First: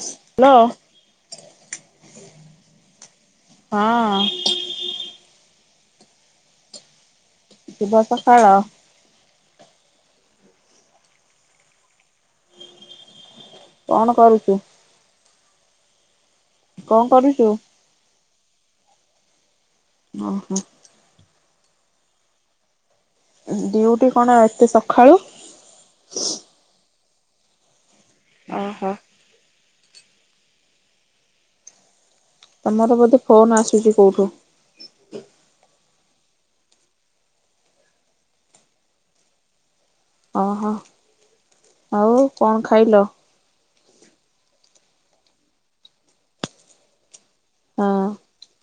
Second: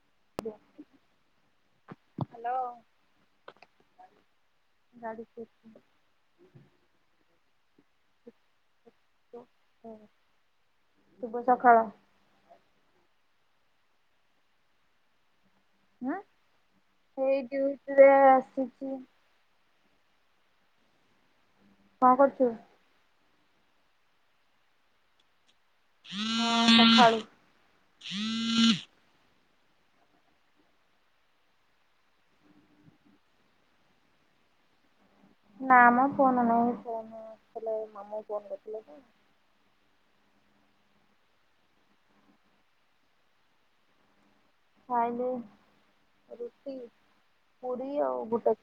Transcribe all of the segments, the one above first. Hello hello. ହଁ। ଗାଡ଼ି ସେ ଶୁଭ ସକାଳ। ଶୁଭ ସକାଳ। କଣ କରୁଚୁ? ଉଁ କଣ ଏଇ କରୁଛୁ? ଡ଼ିୟୁଟିରେ ଆସିଚି। ଓହୋ। କଣ କରୁଚୁ? ଡିୟୁଟି କଣ ଏତେ ସଖାଳୁ? [inaudible] ଓହୋ। ତମର ବୋଧେ ଫୋନ୍ ଆସୁଛି କେଉଁଠୁ? ନାଁମ ଫୋନ୍ ନୁହଁ ଫୋନକଲେ ମାମୁଁ ଫୋନ କରିଥିଲେ। ଓହୋ। ଆଉ କଣ ଖାଇଲ? ଖାଇଲି ରୁଟି ହଁ ପୁରୀ ଆଉ ବୁଟ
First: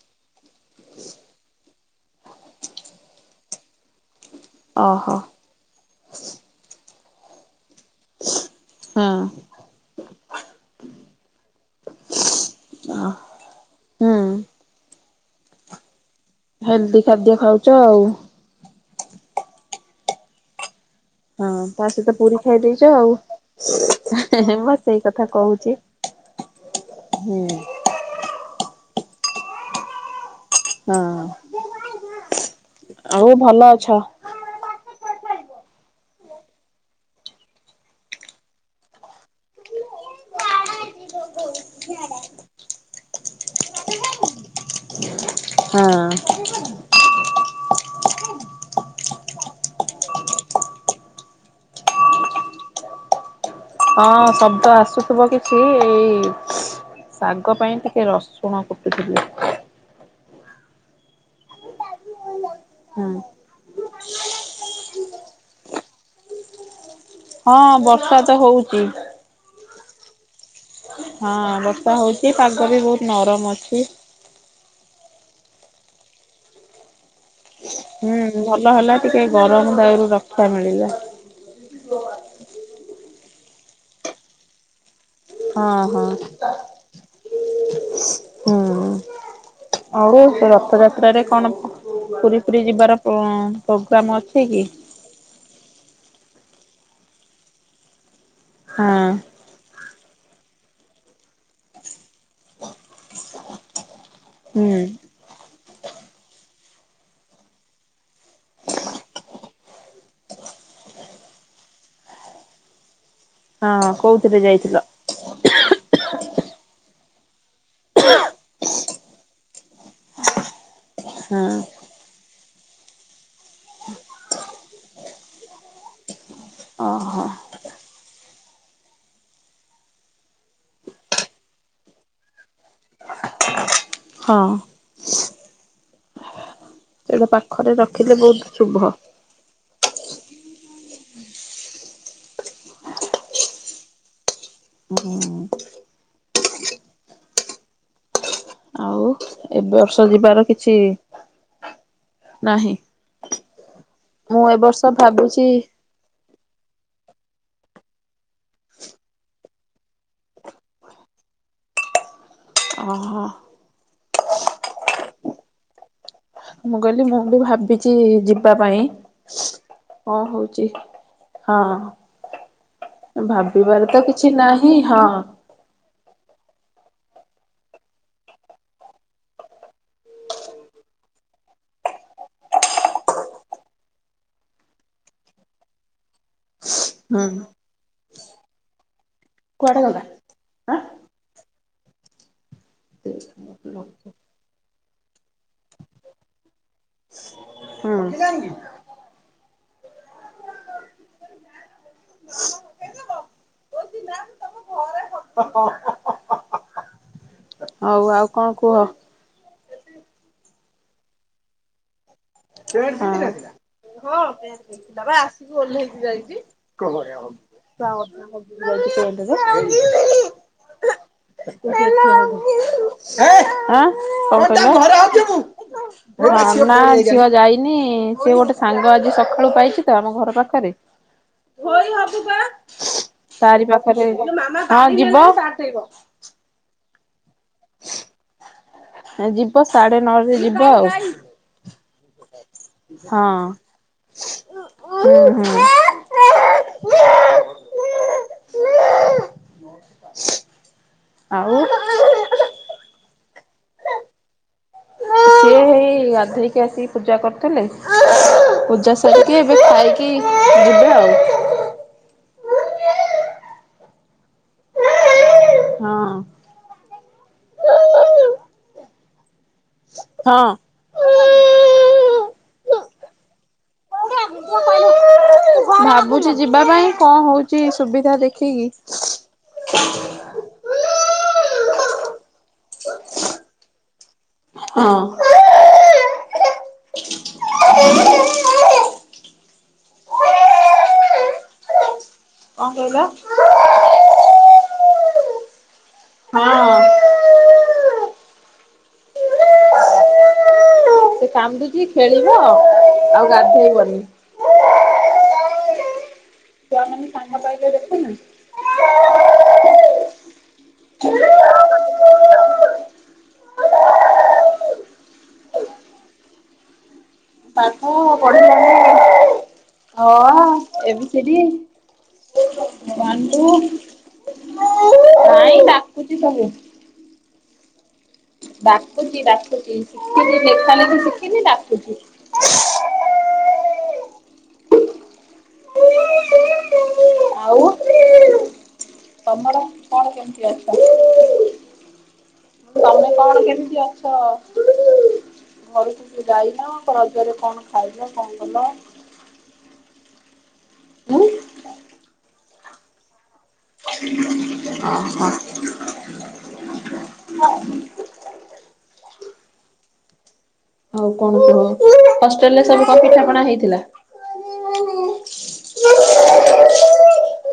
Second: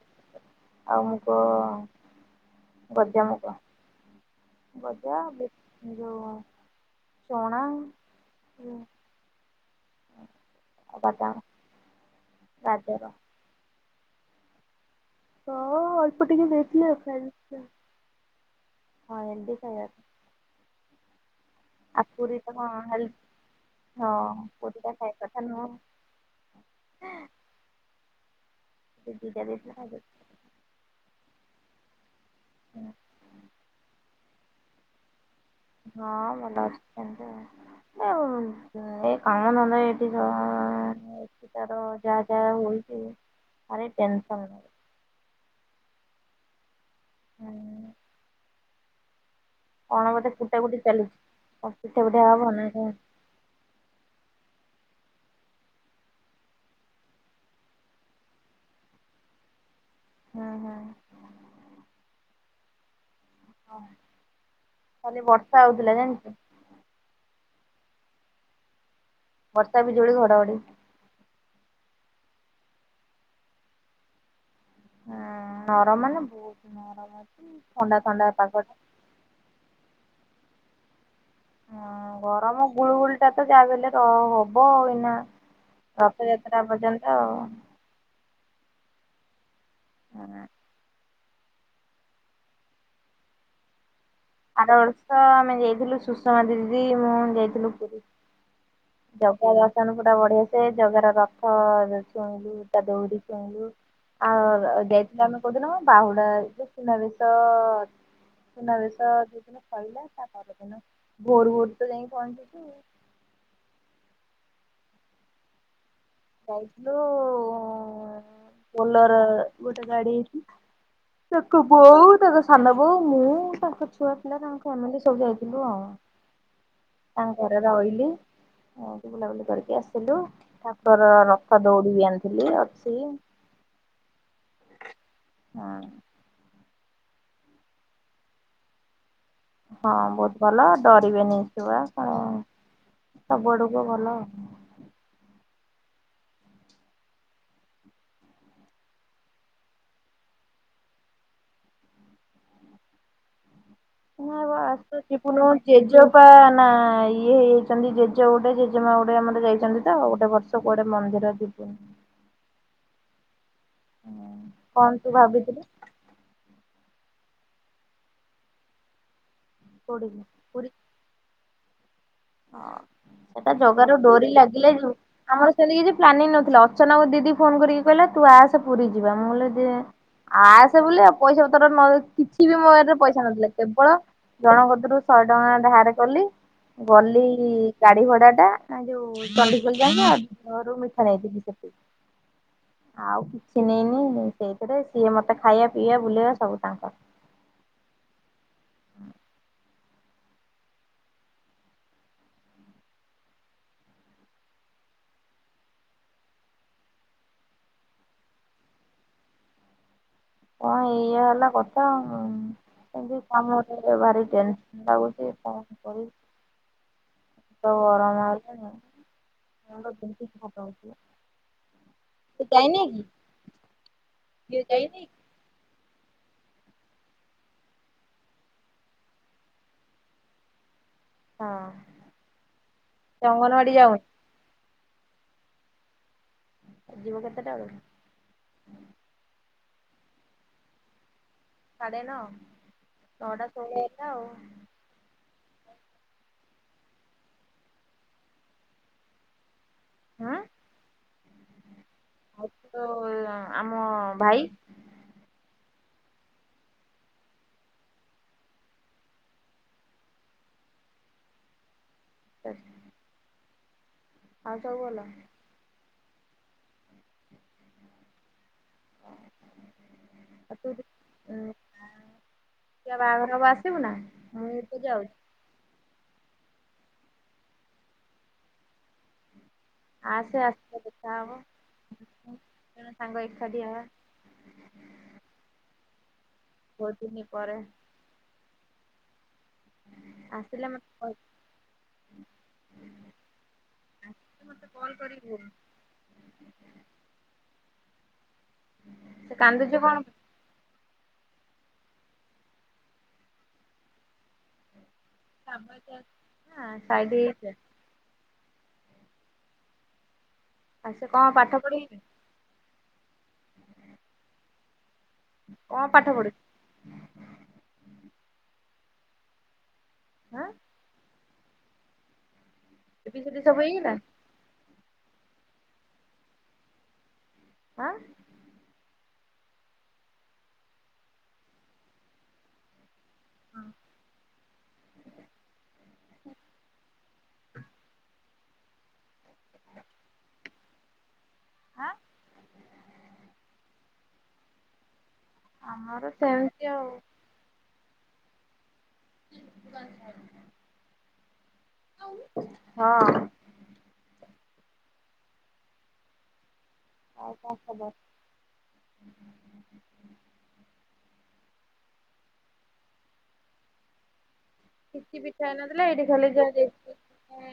ଆଉ ମୁଗ ଗଜା ମୁଗ। ଓହୋ ଗଜା ବୁ ଯଉ ଚଣା। ହଁ। ଅଦା, ଗାଜର। ହୁଁ ହଁ ଅଳ୍ପ ଟିକେ ଦେଥିଲେ ଆଉ ହେଲ୍ଦି ଖାଦ୍ୟ ଖାଇଦେଇ ଖାଉଛ ଆଉ ଥିଲି ଆଉ। ହଁ। ତା ଆଉ ସହିତ ପୁରୀ ଟା ଖାଇ କଣ ଦେଇେଛ ହେଲ୍ଦି ଆଉ। ହଁ ମୁଁ ପା ପୁରୀଟା ସେଇ ଖାଇବା କଥା ନୁହଁ କୋହୁଚି। ହୁଁ। ସେ ଦୁଇଟା ଦେଇଥିଲା ଖାଇଦୋଉଚି। ହଁ ଆଉ ଏ ଭଲ ଅଛ? ହଁ ଭଲ ଅଛ ସେମିତି ଆଉ। ଉଁ ଏ [inaudible] ତାର ଯାଆ ଯାଆ ହୋଉଚି ଭାରି ଅଛ? ଟେନସନ ଲଗୁଚି। ହଁ। ହୁଁ। କଣ ବୋଧେ କୁଟା କୁଟି ଚାଲିଛି କଁ ପିଠା ଫିଟା ହବ ନା କଁ? ହଁ ଶବ୍ଦ ଆସୁଥିବ କିଛି ଏଇ ଏଇ ଶାଗ ପାଇଁ ଟିକେ ରସୁଣ କୁଟୁଥିଲି। ହୁଁ ହୁଁ। ହୁଁ। ହଁ କାଲି ବର୍ଷା ହଉଥିଲା ଜାଣିଚ? ହଁ ବର୍ଷା ତ ହୋଉଚି। ବର୍ଷା, ବିଜୁଳି, ଘଡଘଡ଼ି। ହଁ ବର୍ଷା ହୋଉଛି ପାଗ ବି ବୋହୁତ୍ ନରମ୍ ଅଛି। ହୁଁ ନରମ ମାନେ ବୋହୁତ ନରମ ଅଛି ଥଣ୍ଡା ଥଣ୍ଡା ହୁଁ ଭଲ ପାାଗଟା। ହେଲା ଟିକେ ଗରମ ଦାଉରୁ ରକ୍ଷା ମିଳିଲା। ହଁ ଗରମ ଗୁଳୁ ଗୁଳି ଟା ତ ଯାହା ବି ହେଲେ ର ହବ ଏଇନା। ହଁ ହଁ ରଥଯାତ୍ରା ପର୍ଯ୍ୟନ୍ତ ଆଉ। ହୁଁ ଆଉ ରଥଯା ତ୍ରା ରେ କଣ ପୁ ପୁରୀ ଫୁରୀ ଯିବାର ପୋ ପୋଗ୍ରାମ୍ ଅଛି? କି? ଆର ବର୍ଷ ଆମେ ଯାଇଥିଲୁ ସୁଷମା ଦିଦି ମୁଁ ଯାଇଥିଲୁ ପୁରୀ। ହଁ। ଜଗା ଦର୍ଶନ ପୁରା ବଢିଆ ସେ ଜଗା ର ରଥ ଯେ ଛୁଇଁଲୁ ତା ଦୋଉଡି ଛୁଇଁଲୁ। ଆଉ ର ହୁଁ ର ଯାଇଥିଲୁ ଆମେ କୋଉଦିନ କନି ବାହୁଢା ଯୋଉ ସୁନାବେଶ। ସୁନା ବେଶ ଯୋଉଦିନ ସଇଲା ତା ପର ଦିନ ଭୋରୁ ଭୋରୁ ତ ଯାଇଁକି ପହଞ୍ଚିଛୁ। ହଁ କୋଉଥିରେ ଯାଇଥିଲ? ଯାଇଥିଲୁ ବୋଲର ଗୋଟେ ଗାଡି ହେଇଥିଲା। ହଁ ତାଙ୍କ ବୋଉ, ତାଙ୍କ ସାନ ବୋଉ, ମୁଁ ତାଙ୍କ ଛୁଆ ପିଲା ତାଙ୍କ ଫ୍ୟାମିଲି ସବୁ ଯାଇଥିଲୁ ଆଉ। ହ [inaudible] ତାଙ୍କ ଘରେ ରହିଲି ଏମିତି ବୁଲାବୁଲି କରିକି ଆସିଲୁ। ତୋର ରଥ ଦୋଉଡି ଆଣିଥିଲି ଅଛି। ହଁ। ହଁ ସେଇଟା ପାଖରେ ରଖିଲେ ବୋହୁତ୍ ଶୁଭ। ହଁ ବୋହୁତ୍ ଭଲ ଡରିବେଇଁ ଛୁଆ ସବୁଆଡକୁ ତ ଭଲ ଆଉ। ହୁଁ। ଆଉ ଏ ବର୍ଷ ଯିବାର କିଛି ନାହିଁ? ନୂଆ ମୁଁ ଏ ବା ବର୍ଷ ଆସୁ ଚିପୁନୁ ଭାବିଛି ର ମୋର ଜେଜ ବାପା ନା ଇଏ ହେଇଯାଇଛନ୍ତି ଜେଜେ ଗୋଟେ ଜେଜେମା ଗୋଟେ ଆମର ଯାଇଛନ୍ତି ତ ଆଉ ଗୋଟେ ବର୍ଷ କୁଆଡେ ମନ୍ଦିର ଯିବୁନି। [inaudible] ଓହ। କଣ ତୁ ଭାବିଥିଲୁ? ମୁଁ କହିଲି ମୁଁ ବି ଭାବିଛି ଯିବା ପାଇଁ। [inaudible] କୋଉଠିକି କଣ ହଉଛି। ହଁ, ହଁ। ହଁ ସେଟା ଭାବିବାର ତ ଜଗାରୁୁ କିଛି ଡରି ନାହିଁ ଲାଗିଲା ଯୋଉ ହଁ ଆମ ସେମିତି କିଛି ପ୍ଲାନିଂ ନଥିଲା ଅର୍ଚ୍ଚନାକୁ ଦିଦି ଫୋନ କରିକି କହିଲା ତୁ ଆସେ ପୁରୀ ଯିବା ମୁଁ କହିଲି ଯେ ଆସେ ବୋଲି ପଇସା ପତର କିଛି ବି ମୋ ପାଖରେ ପଇସା ନଥିଲା। କେବଳ ଜଣକ କତିରୁ ଶହେ ଟଙ୍କା ଧାର କଲି ଗଲି ହୁଁ ଗାଡି ଭଡା ଟା ଯୋଉ କୁଆଡେ ଗଲା? ଆଁ [inaudible] ମିଠା ନେଇଥିଲି। ସେତିକି। ଆଉ କିଛି ନେଇନି ସେଇଥିରେ ସିଏ ମତେ ଖାଇବା ପିଇବା ବୁଲେଇବା ସବୁ ତାଙ୍କର। ହୁଁ। [unintelligible] [unintelligible] ହଉ ଆଉ କଣ କୁହ? କଣ ଏଇଆ ହେଲା କଥା ଆଉ ଉଁ। ଏମତି କାମ ଟିକେ ଭାରି ଟେନସ ଲାଗୁଛି କଣ କରି ହେଲାଣି। [unintelligible] [unintelligible] ସେ ଗୋଟିଏ ଯାଇ ନାଇଁ କି? ଛୁଆ ଆଁ ଝିଅ ଯାଇନି? [unintelligible] ହଁ ନା ଝିଅ ଯାଇନି ସିଏ ଗୋଟେ ସାଙ୍ଗ ଆଜି ସକାଳୁ ପାଇଛି ତ ଆମ ଘର ପାଖରେ। ହଁ [inaudible] ଧୋଇ ହବୁବା। ସେ ଅଙ୍ଗନବାଡି ଯାଉନି ତାରିପାଖରେ [unintelligible] ହଁ ଯିବ। ଯିବ କେତେଟା ବେଳକୁ? ଯିବ ସାଢେ ନଅରେ ଯିବ ଆଉ। ସାଢେ ନଅ। ନଅଟା ହଁ ଷୋହଳ ହେଲା ଆଉ। [inaudible] ହୁଁ [inaudible] ଆଉ? ଆଉ ତୋ ଆମ ଭାଇ? ସେ ଗାଧୋଇକି ଆସିକି ପୂଜା କରୁଥିଲେ। [inaudible] ପୂଜା ସାରିକି ଏବେ ଖାଇକି ଯିବେ ଆଉ। [unintelligible] ଆଉ ସବୁ ଭଲ? ହଁ। [inaudible] ହଁ। ଝିଅ ବାହାଘର ହବ ଆସିବୁ ନା? ମୁଁ ତ ଯାଉଚ ଭାବୁଛି ଯିବା ପାଇଁ କଣ ହଉଛି ସୁବିଧା ଦେଖିକି ଆସେ ଆସିଲେ ଦେଖାହବ ଦିଜଣ ସାଙ୍ଗ ଏକାଠି ହେବା। ହଁ। [inaudible] ବହୁତଦିନି ପରେ। କଣ ଆସିଲେ ମତେ କହିବୁ। କଣ କହିଲ? ଆସିଲେ ମତେ କଲ୍ କରିବୁ। ହଁ। ସେ କାନ୍ଦୁଚି କଣ ସେ କାନ୍ଦୁଚି ଖେଳିବ ଆଉ ଗାଧେଇବନି। [unintelligible] ଛୁଆମାନେ ସାଇଡ ସାଙ୍ଗ ହେଇଯା ପାଇଲେ ଦେଖୁନ ଆଉ ସେ କଣ ପାଠ ପଢିବେ। କଣ ପାଠ ପଢ ପ ତାକୁ ପଢେ [unintelligible] ହାଁ? A B C D. A B C D ସବୁ ହେଇଗଲା। ବୁଝିପାରିଲିନି। ଆଁ? ଡାକୁୁଚି ଡ଼ାକୁଚି ଶିଖ [unintelligible] ଲେଖା ଶିଖିନି ଡାକୁଚି। ହୁଁ। ଆଉ ତମର କଣ କେମିତି ଅଛ? ହାଁ? ତମେ କଣ କେମିତି ଅଛ ଆମର ଘରୁକୁ ବି ସେମିତି ଯାଇନ ଆଉ ରଜରେ କଣ ଖାଇଲ କଣ କଲ? ଉଁ ହଁ। [unintelligible] ଅ ହ। ଆଉ କଣ ଖବର? [unintelligible] ଆଉ କଣ କୁହ ହଷ୍ଟେଲ୍ ରେ ସବୁ କଣ ପିଠା ପଣା ହେଇଥିଲା? କିଛି ପିଠା ହେଇ ନଥିଲା ଏଇଠି ଖାଲି ଯାହା ଦେଇଥିଲେ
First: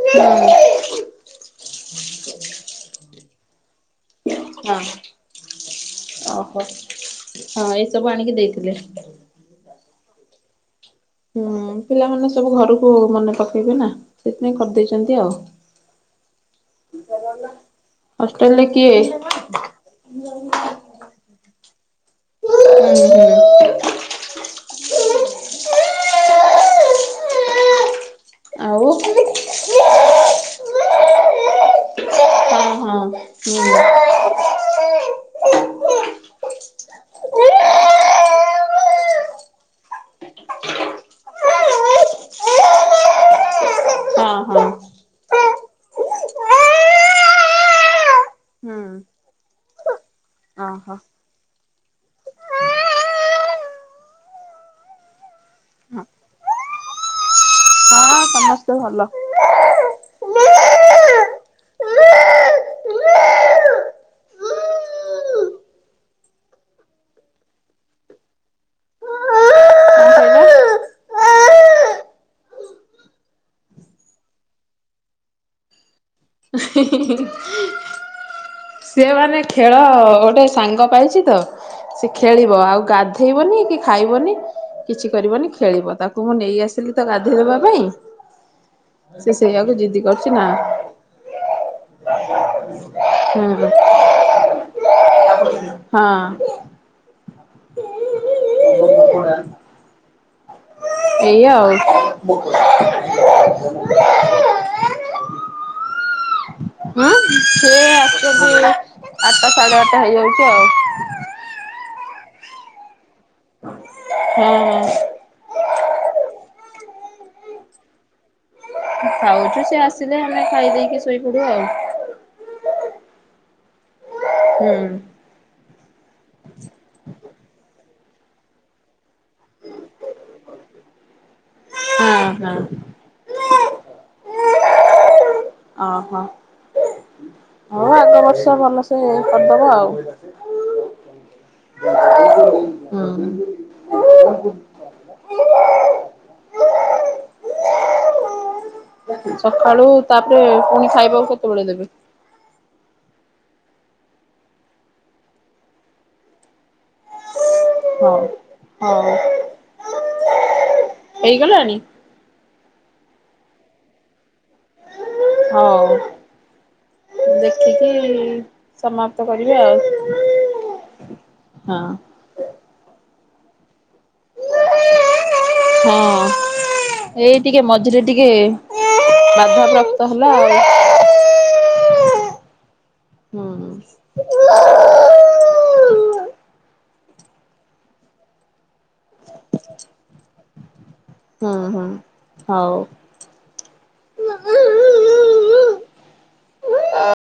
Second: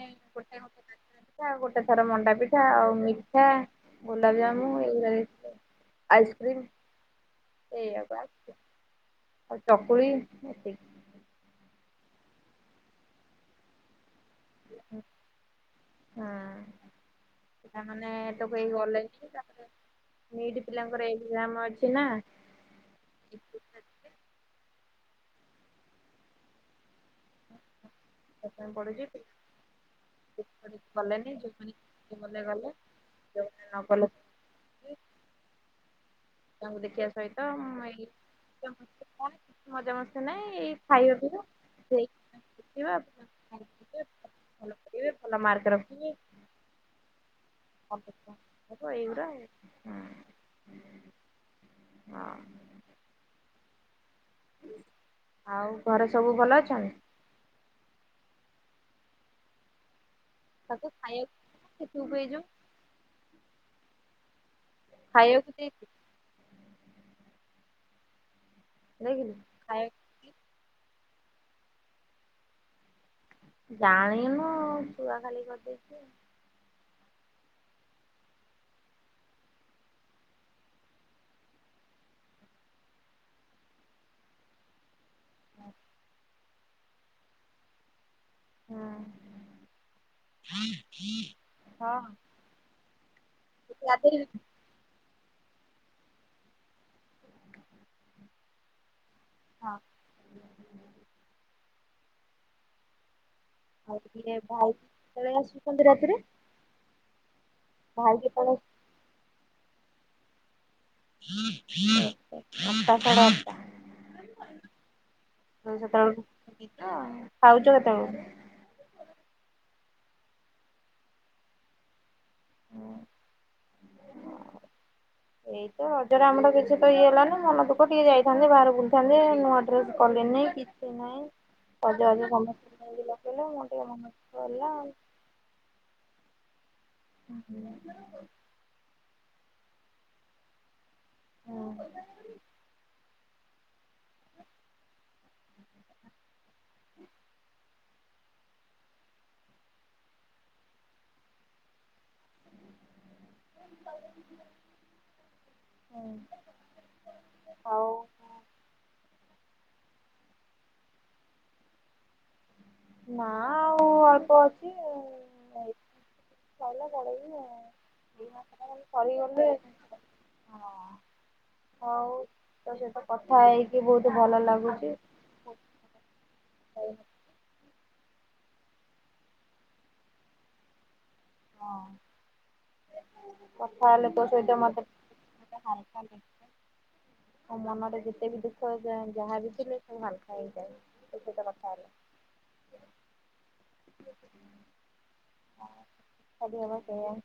ଏଁ ହଁ ଗୋଟେ ଗୋଟେ କାକେରା। ପିଠା ଆଉ ଗୋଟେ ଥର ମଣ୍ଡା ପିଠା ଆଉ ମିଠା ଗୋଲାପଜାମ୍ମୁ ଏଇ ଗୁରା ଦେଇଥିଲେ ଆଉ ଆଇସ୍କ୍ରିମ୍ ଓହୋ ହଁ ଏଇଆ ଏସବୁ ପା ଆଣିକି ଦେଇଥିଲେ। ଆଉ ଚକୁଳି ହେତିକି। ହୁଁ ପିଲାମାନେ ସବୁ ଘରକୁ ମନେ ପକେଇବେ ନା ସେଥିପାଇଁ କରି ଦେଇଚନ୍ତି ଆଉ। ହଁ ପିଲାମାନେ ତ ସବୁ ହଷ୍ଟେଲରେ ଏଇ ଅନ୍ କିଏ? ଲାଇନ୍ ଥିବେ ତାପରେ ଏଇଠି ପିଲାଙ୍କର ଏକ୍ଜାମ୍ ଅଛି ନା। ହୁଁ ହୁଁ। ସେଥିପାଇଁ ଆଉ [unintelligible] ଯୋଉ ମାନେ ଗଲେ ଗଲେ ଯୋଉମାନେ ନ ଗଲେ ହୁଁ। ପିଲାଙ୍କୁ ଦେଖିବା ସହିତ ମୁଁ ଏଇ ହୁଁ। [unintelligible] ମଜା ମସ୍ତି ନାହିଁ ଏଇ ଖାଇବା ହଁ ପିଇବା ସେଇ ହଁ। [unintelligible] ଭଲ ମାର୍କ ରଖିବେ ହୁଁ [unintelligible] ଆଇଗୁରା ହଁ। ଓହୋ। ହୁଁ ଆଉ ଘରେ ସବୁ ଭଲ ଅଛନ୍ତି? ହଁ ସମସ୍ତେ ସ୍ତେ ଭଲ। ତାକୁ ଖାଇବା ଦିଅ ସେ ଚୁପ୍ ହେଇଯିବ। ଖାଇବାକୁ ଦେଇ ଦିଅ। ଦେଇଥିଲୁ ଖାଇବାକୁ ଜାଣିନୁ, ଛୁଆ ଖାଲି କରି ଦେଇଛୁ ଆଉ। [unintelligible] ସିଏ ମାନେ ଖେଳ ଗୋଟେ ସାଙ୍ଗ ପାଇଛି ତ। ସେ ଖେଳିବ, ଆଉ ଗାଧେଇବନି କି ଖାଇବନି। କିଛି କରିବନି ଖେଳିବ, ତାକୁ ମୁଁ ନେଇ ଆସିଲି ତ ଗାଧୋଇ ଦେବା ପାଇଁ। ସେ ସେଇଆକୁ ଜିଦି କରୁଛି ନା [unintelligible] ହୁଁ। [unintelligible] ହଁ। ହଁ। ଏଇଆ ଆଉ। [unintelligible] ହୁଁ। [unintelligible] [unintelligible] ହୁଁ। ଆଠ ଟା ସାଢ଼େ ଆଠ ଟା ହେଇଯାଉଛି ଆଉ। [unintelligible] ହୁଁ। [unintelligible] ଖାଉଛ କେତେବେଳେ? ଖାଉଚୁ ସିଏ ଆସିଲେ ଆମେ ଖାଇ ଦେଇକି ଶୋଇପଡ଼ୁ ଆଉ। ହୁଁ। ଏଇ ଏଇ ରଜ ରେ ଆମର କିଛି ତ ଇଏ ହେଲାନି ମନ ଦୁଃଖ ଟିକେ ଯାଇଥାଆନ୍ତି ବାହାରେ ବୁଲିଥାନ୍ତି, ନୂଆ ଡ୍ରେସ କଲ [unintelligible] ନାଇଁ ଅଜ ହଁ ଅଜ ହଁ ସମସ୍ତେ ନେଇକି ଲଗେଇଲେ ମୁଁ ଟିକେ ମନ [unintelligible] ହେଲା ଆଉ। ଆଁ ହା। [inaudible] ତ ଭଲସେ କରିଦେବ ଆଉ। [unintelligible] ହଁ। [inaudible] [inaudible] ସକାଳୁ ତାପରେ ପୁଣି ଖାଇବାକୁ କେତେବେଳେ ଦେବେ? [inaudible] ହୁଁ ହଉ। [inaudible] ହଁ [unintelligible] ହେଇଗଲାଣି? ନା ଆଉ ଅଳ୍ପ ଅଛି ଆଉ। ହଉ। ଚାଲା [unintelligible] ଦେଖିକି [unintelligible] ସମାପ୍ତ ସରିଗଲେ କରିବେ ଆଉ। ହଁ ହଁ। ହୋଉ ତୋ ସହିତ କଥା ହେଇକି ବୋହୁତ ଭଲ ଲାଗୁଚି। ହଁ। ଏଇ ଟିକେ ମଝିରେ ଟିକେ ବାଧାପ୍ରାପ୍ତ ହେଲା ଆଉ। ହଁ ହୁଁ। କଥା ହେଲେ ତୋ ସହିତ ହୁଁ [unintelligible] ମୋ ମନରେ ଯେତେ ବି ଦୁଃଖ ଯା ଯାହାବି ଥିଲେ ସବୁ ହାଲକା ହେଇଯାଏ। ତୋ ସହିତ ହଁ କଥା ହଁ ହେଲେ ହଉ ହଉ। ଅବା ସେଇୟା